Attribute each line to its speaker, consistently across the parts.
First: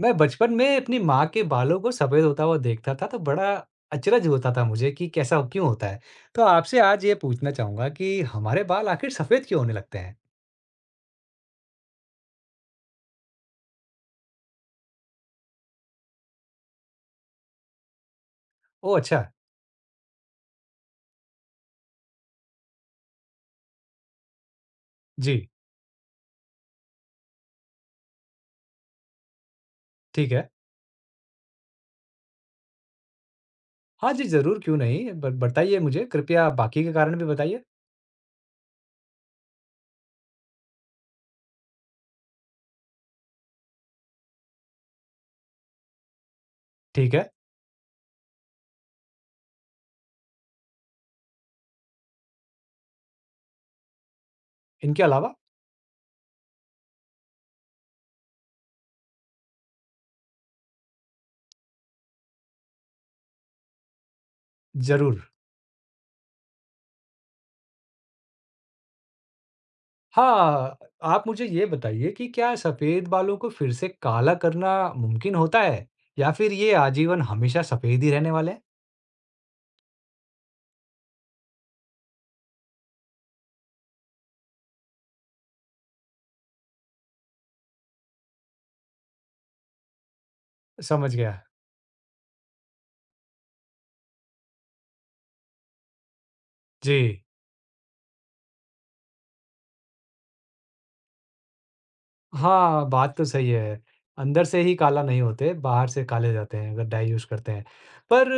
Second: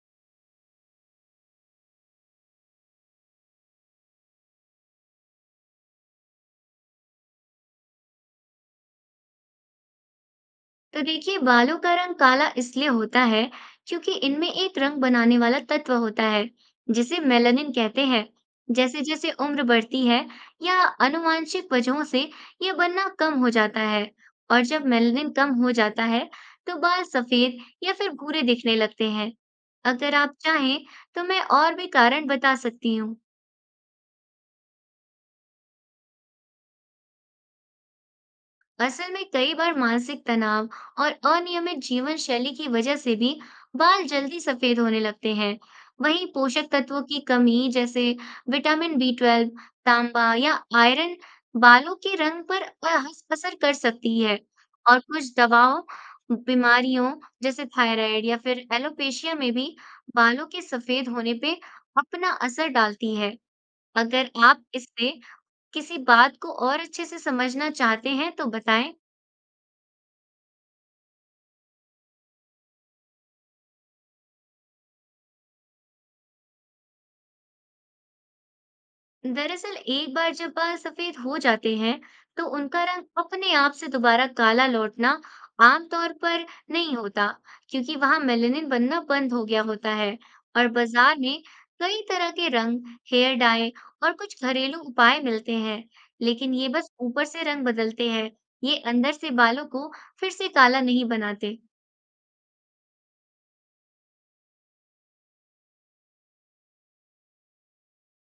Speaker 1: मैं बचपन में अपनी माँ के बालों को सफ़ेद होता हुआ देखता था, तो बड़ा अचरज होता था मुझे कि कैसा क्यों होता है? तो आपसे आज ये पूछना चाहूँगा कि हमारे बाल आखिर सफ़ेद क्यों होने लगते हैं?
Speaker 2: तो देखिए बालों का रंग काला इसलिए होता है क्योंकि इनमें एक रंग बनाने वाला तत्व होता है जिसे मेलानिन कहते हैं।
Speaker 1: ओह
Speaker 2: जैसे
Speaker 1: अच्छा,
Speaker 2: जैसे उम्र बढ़ती है या अनुवांशिक वजहों से यह बनना कम हो जाता है। और जब मेलानिन
Speaker 1: जी,
Speaker 2: कम हो जाता है तो बाल सफेद या फिर भूरे दिखने लगते हैं। अगर
Speaker 1: ठीक
Speaker 2: आप
Speaker 1: है।
Speaker 2: चाहें तो मैं और भी कारण बता सकती हूँ।
Speaker 1: हाँ जी, ज़रूर क्यों नहीं, ब बताइए मुझे कृपया बाकी के कारण भी बताइए।
Speaker 2: असल में कई बार मानसिक तनाव और अनियमित जीवन शैली की वजह से भी बाल जल्दी सफेद होने लगते हैं। वहीं पोषक तत्वों
Speaker 1: ठीक
Speaker 2: की
Speaker 1: है,
Speaker 2: कमी जैसे विटामिन B12, तांबा या आयरन बालों के रंग पर असर कर सकती है। और
Speaker 1: इनके
Speaker 2: कुछ
Speaker 1: अलावा?
Speaker 2: दवाओं, बीमारियों जैसे थायराइड या फिर एलोपेशिया में भी बालों के सफेद होने पे अपना असर डालती है। अगर आप इससे
Speaker 1: ज़रूर।
Speaker 2: किसी बात को और अच्छे से समझना चाहते हैं तो बताएं।
Speaker 1: हाँ, आप मुझे ये बताइए कि क्या सफ़ेद बालों को फिर से काला करना मुमकिन होता है या फिर ये आजीवन हमेशा सफ़ेद ही रहने वाले हैं?
Speaker 2: दरअसल एक बार जब बाल सफेद हो जाते हैं तो उनका रंग अपने आप से दोबारा काला लौटना आमतौर पर नहीं होता क्योंकि वहां मेलेनिन बनना बंद हो गया होता है। और
Speaker 1: समझ
Speaker 2: बाजार
Speaker 1: गया।
Speaker 2: में कई तरह के रंग हेयर डाई और कुछ घरेलू उपाय मिलते हैं लेकिन ये बस
Speaker 1: जी।
Speaker 2: ऊपर से रंग बदलते हैं। ये अंदर से बालों को फिर से काला नहीं बनाते।
Speaker 1: हाँ, बात तो सही है। अंदर से ही काला नहीं होते, बाहर से काले जाते हैं अगर डाई यूज़ करते हैं। पर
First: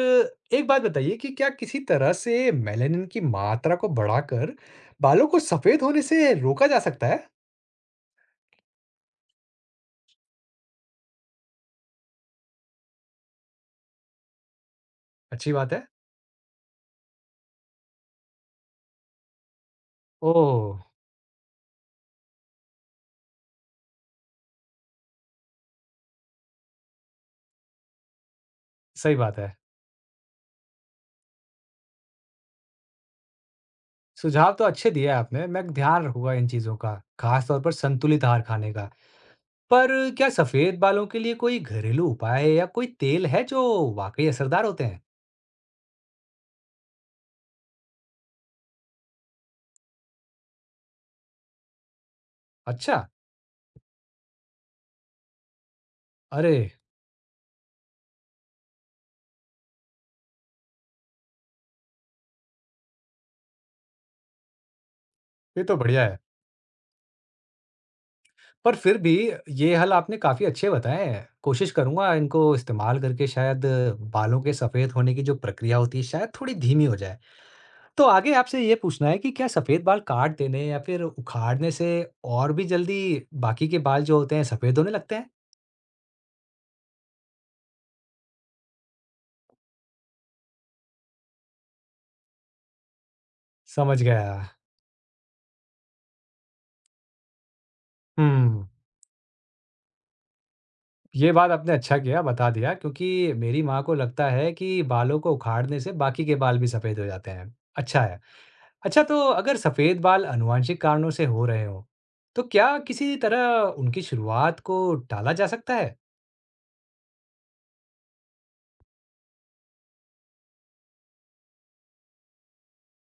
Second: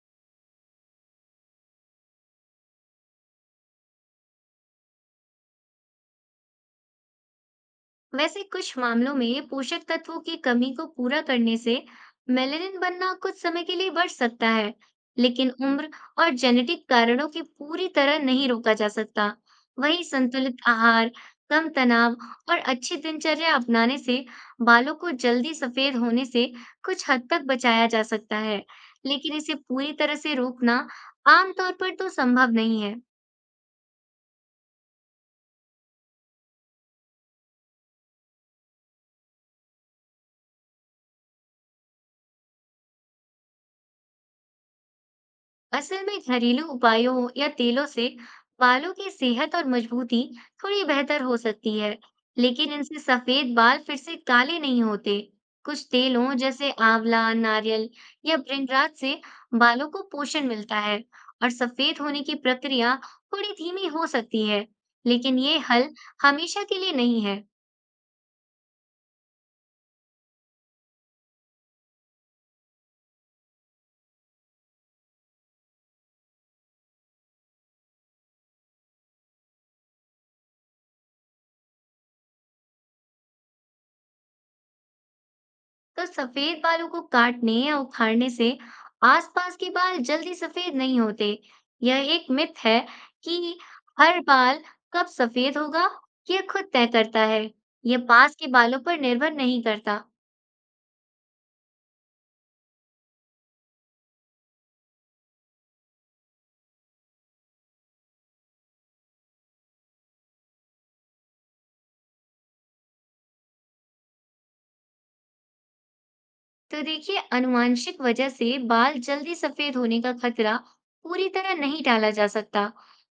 Speaker 1: एक बात बताइए कि क्या किसी तरह से मेलानिन की मात्रा को बढ़ाकर बालों को सफ़ेद होने से रोका जा सकता है?
Speaker 2: वैसे कुछ मामलों में पोषक तत्वों की कमी को पूरा करने से मेलेनिन बनना कुछ समय के लिए बढ़ सकता है, लेकिन
Speaker 1: अच्छी बात है।
Speaker 2: उम्र और जेनेटिक कारणों की पूरी तरह नहीं रोका जा सकता। वहीं संतुलित
Speaker 1: ओह!
Speaker 2: आहार, कम तनाव और अच्छी दिनचर्या अपनाने से बालों को जल्दी सफेद होने से कुछ हद तक बचाया जा सकता है,
Speaker 1: सही
Speaker 2: लेकिन
Speaker 1: बात
Speaker 2: इसे
Speaker 1: है।
Speaker 2: पूरी तरह से रोकना आमतौर पर तो संभव नहीं है।
Speaker 1: सुझाव तो अच्छे दिए आपने, मैं ध्यान रखूँगा इन चीज़ों का, खास तौर पर संतुलित आहार खाने का। पर क्या सफ़ेद बालों के लिए कोई घरेलू उपाय या कोई तेल है जो वाक़ई असरदार होते हैं?
Speaker 2: असल में घरेलू उपायों या तेलों से बालों की सेहत और मजबूती थोड़ी बेहतर हो सकती है, लेकिन इनसे
Speaker 1: अच्छा,
Speaker 2: सफेद बाल फिर से काले नहीं होते। कुछ तेलों
Speaker 1: अरे!
Speaker 2: जैसे आंवला, नारियल या भृंगराज से बालों को पोषण मिलता है और सफेद होने की प्रक्रिया थोड़ी धीमी हो सकती है, लेकिन ये
Speaker 1: ये तो
Speaker 2: हल
Speaker 1: बढ़िया है।
Speaker 2: हमेशा के लिए नहीं है।
Speaker 1: पर फिर भी ये हल आपने काफ़ी अच्छे बताए हैं। कोशिश करूँगा इनको इस्तेमाल करके शायद बालों के सफ़ेद होने की जो प्रक्रिया होती है शायद थोड़ी धीमी हो जाए। तो आगे आपसे ये पूछना है कि क्या सफ़ेद बाल काट देने या फिर उखाड़ने से और भी जल्दी बाकी के बाल जो होते हैं सफ़ेद होने लगते हैं?
Speaker 2: तो सफेद बालों को काटने या उखाड़ने से आसपास के बाल जल्दी सफेद नहीं होते। यह एक मिथ है कि
Speaker 1: समझ
Speaker 2: हर
Speaker 1: गया।
Speaker 2: बाल कब सफेद होगा, यह खुद तय करता है। यह पास के
Speaker 1: हुँ,
Speaker 2: बालों पर निर्भर नहीं करता।
Speaker 1: ये बात आपने अच्छा किया बता दिया क्योंकि मेरी माँ को लगता है कि बालों को उखाड़ने से बाकी के बाल भी सफ़ेद हो जाते हैं। अच्छा है। अच्छा तो अगर सफेद बाल आनुवंशिक कारणों से हो रहे हो, तो क्या किसी तरह उनकी शुरुआत को टाला जा सकता है?
Speaker 2: तो देखिए अनुवांशिक वजह से बाल जल्दी सफेद होने का खतरा पूरी तरह नहीं टाला जा सकता,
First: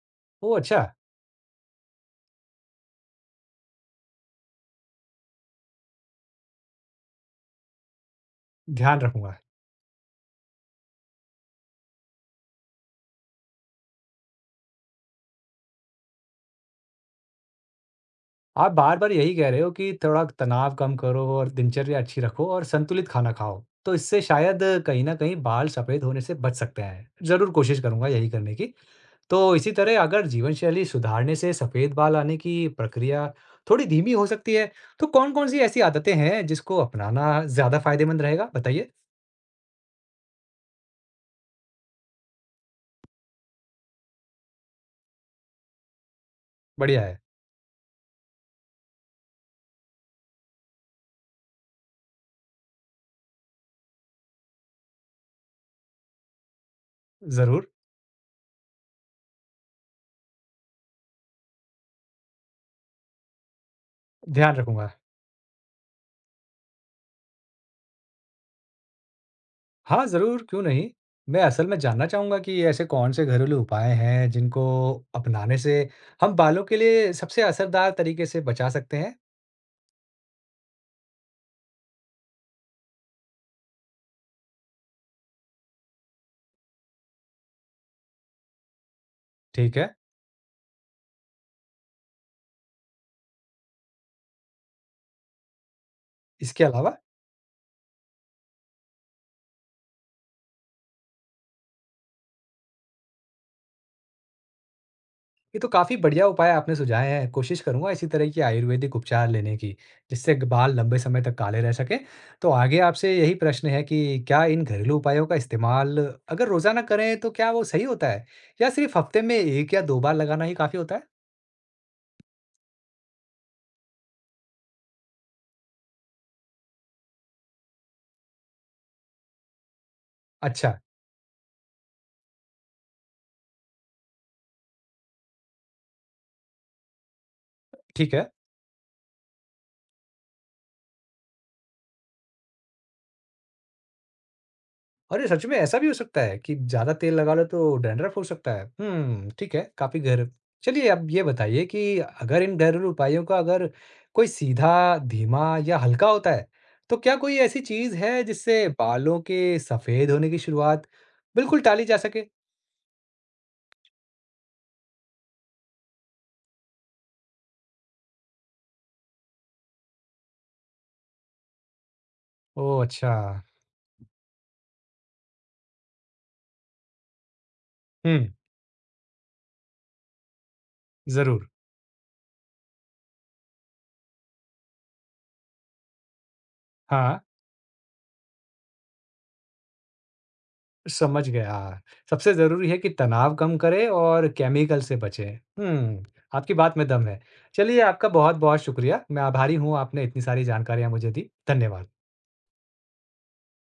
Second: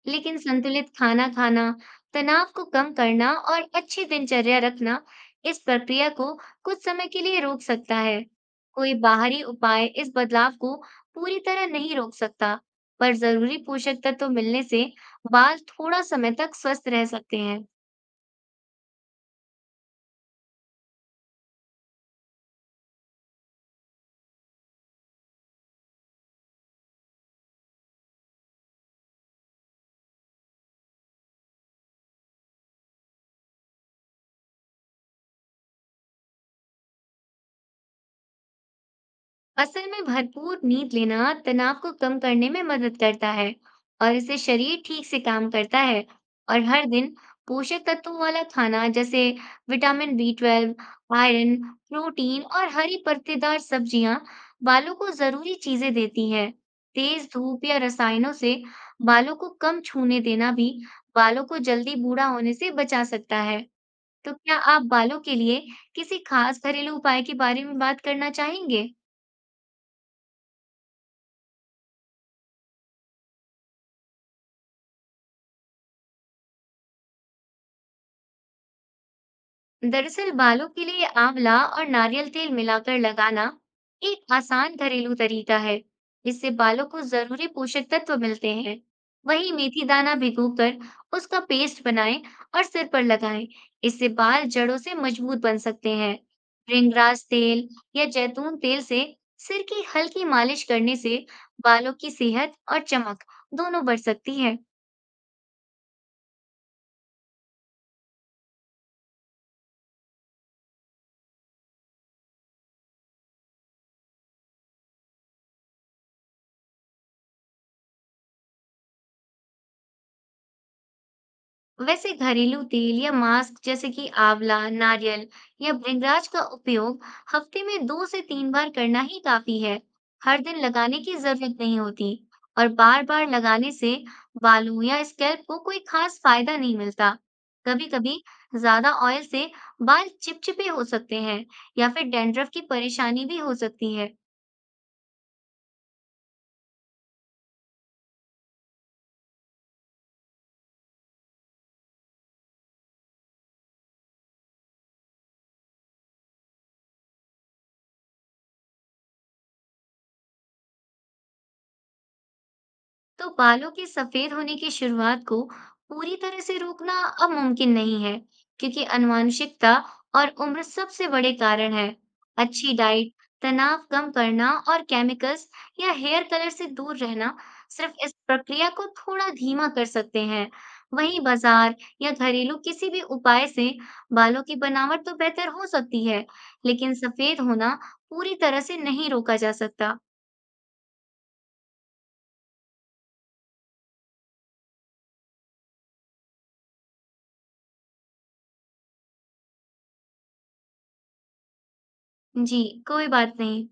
Speaker 2: लेकिन
Speaker 1: ओह अच्छा,
Speaker 2: संतुलित खाना खाना, तनाव को कम करना और अच्छी दिनचर्या रखना इस प्रक्रिया को कुछ समय के लिए रोक सकता है। कोई
Speaker 1: ध्यान रखूंगा।
Speaker 2: बाहरी उपाय इस बदलाव को पूरी तरह नहीं रोक सकता, पर जरूरी पोषक तत्व मिलने से बाल थोड़ा समय तक स्वस्थ रह सकते हैं।
Speaker 1: आप बार-बार यही कह रहे हो कि थोड़ा तनाव कम करो और दिनचर्या अच्छी रखो और संतुलित खाना खाओ। तो इससे शायद कहीं न कहीं बाल सफेद होने से बच सकते हैं। ज़रूर कोशिश करूंगा यही करने की। तो इसी तरह अगर जीवन शैली सुधारने से सफेद बाल आने की प्रक्रिया थोड़ी धीमी हो सकती है, तो कौन-कौन सी ऐसी आदतें हैं जिसको अपनाना ज़्यादा फायदेमंद रहेगा? बताइए।
Speaker 2: असल में भरपूर नींद लेना तनाव को कम करने में मदद करता है और इससे शरीर ठीक से काम करता है और हर
Speaker 1: बढ़िया
Speaker 2: दिन
Speaker 1: है।
Speaker 2: पोषक तत्वों वाला खाना जैसे विटामिन B12 आयरन प्रोटीन और हरी पत्तेदार सब्जियां बालों को जरूरी चीजें देती हैं। तेज धूप
Speaker 1: ज़रूर,
Speaker 2: या रसायनों से बालों को कम छूने देना भी बालों को जल्दी बूढ़ा होने से बचा सकता है। तो
Speaker 1: ध्यान
Speaker 2: क्या आप
Speaker 1: रखूँगा।
Speaker 2: बालों के लिए किसी खास घरेलू उपाय के बारे में बात करना चाहेंगे?
Speaker 1: हाँ, ज़रूर, क्यों नहीं? मैं असल में जानना चाहूँगा कि ऐसे कौन-से घरेलू उपाय हैं, जिनको अपनाने से हम बालों के लिए सबसे असरदार तरीके से बचा सकते हैं?
Speaker 2: दरअसल बालों के लिए आंवला और नारियल तेल मिलाकर लगाना एक आसान घरेलू तरीका है। इससे बालों को जरूरी पोषक तत्व मिलते हैं। वहीं
Speaker 1: ठीक
Speaker 2: मेथी
Speaker 1: है।
Speaker 2: दाना भिगोकर उसका पेस्ट बनाएं और सिर पर लगाएं। इससे बाल जड़ों से मजबूत बन सकते हैं।
Speaker 1: इसके अलावा,
Speaker 2: रिंगराज तेल या जैतून तेल से सिर की हल्की मालिश करने से बालों की सेहत और चमक दोनों बढ़ सकती है।
Speaker 1: ये तो काफ़ी बढ़िया उपाय आपने सुझाए हैं। कोशिश करूँगा इसी तरह की आयुर्वेदिक उपचार लेने की, जिससे ग बाल लंबे समय तक काले रह सकें। तो आगे आपसे यही प्रश्न है कि क्या इन घरेलू उपायों का इस्तेमाल अगर रोज़ाना करें, तो क्या वो सही होता है? या सिर्फ़ हफ़्ते में 1 या 2 बार लगाना ही काफ़ी होता है?
Speaker 2: वैसे घरेलू तेल या मास्क जैसे कि आंवला, नारियल या भृंगराज का उपयोग हफ्ते में 2 से 3 बार करना ही काफी है। हर दिन
Speaker 1: अच्छा,
Speaker 2: लगाने की जरूरत नहीं होती और बार-बार लगाने से बालों या स्कैल्प को कोई खास फायदा नहीं मिलता।
Speaker 1: ठीक
Speaker 2: कभी-कभी
Speaker 1: है।
Speaker 2: ज्यादा ऑयल से बाल चिपचिपे हो सकते हैं या फिर डैंड्रफ की परेशानी भी हो सकती है।
Speaker 1: अरे! सच में ऐसा भी हो सकता है कि ज़्यादा तेल लगा लो तो डैंड्रफ हो सकता है। हुँ, ठीक है, काफ़ी गहर चलिए अब ये बताइए कि अगर इन घरेलू उपायों का अगर कोई सीधा, धीमा या हल्का होता है, तो क्या कोई ऐसी चीज़ है जिससे बालों के सफ़ेद होने की शुरुआत बिल्कुल टाली जा सके?
Speaker 2: तो बालों के सफेद होने की शुरुआत को पूरी तरह से रोकना अब मुमकिन नहीं है, क्योंकि आनुवंशिकता और उम्र सबसे बड़े कारण है। अच्छी
Speaker 1: ओह!
Speaker 2: डाइट,
Speaker 1: अच्छा।
Speaker 2: तनाव कम करना और केमिकल्स या हेयर कलर से दूर रहना सिर्फ इस
Speaker 1: हुँ,
Speaker 2: प्रक्रिया को थोड़ा धीमा कर सकते हैं। वहीं
Speaker 1: ज़रूर।
Speaker 2: बाजार या घरेलू किसी भी उपाय से बालों की बनावट तो बेहतर हो सकती है, लेकिन
Speaker 1: हाँ।
Speaker 2: सफेद होना पूरी तरह से नहीं रोका जा सकता।
Speaker 1: समझ गया। सबसे ज़रूरी है कि तनाव कम करें और केमिकल से बचें। हुँ, आपकी बात में दम है। चलिए, आपका बहुत-बहुत शुक्रिया। मैं आभारी हूँ आपने इतनी सारी जानकारियाँ मुझे दी। धन्यवाद।
Speaker 2: जी, कोई बात नहीं।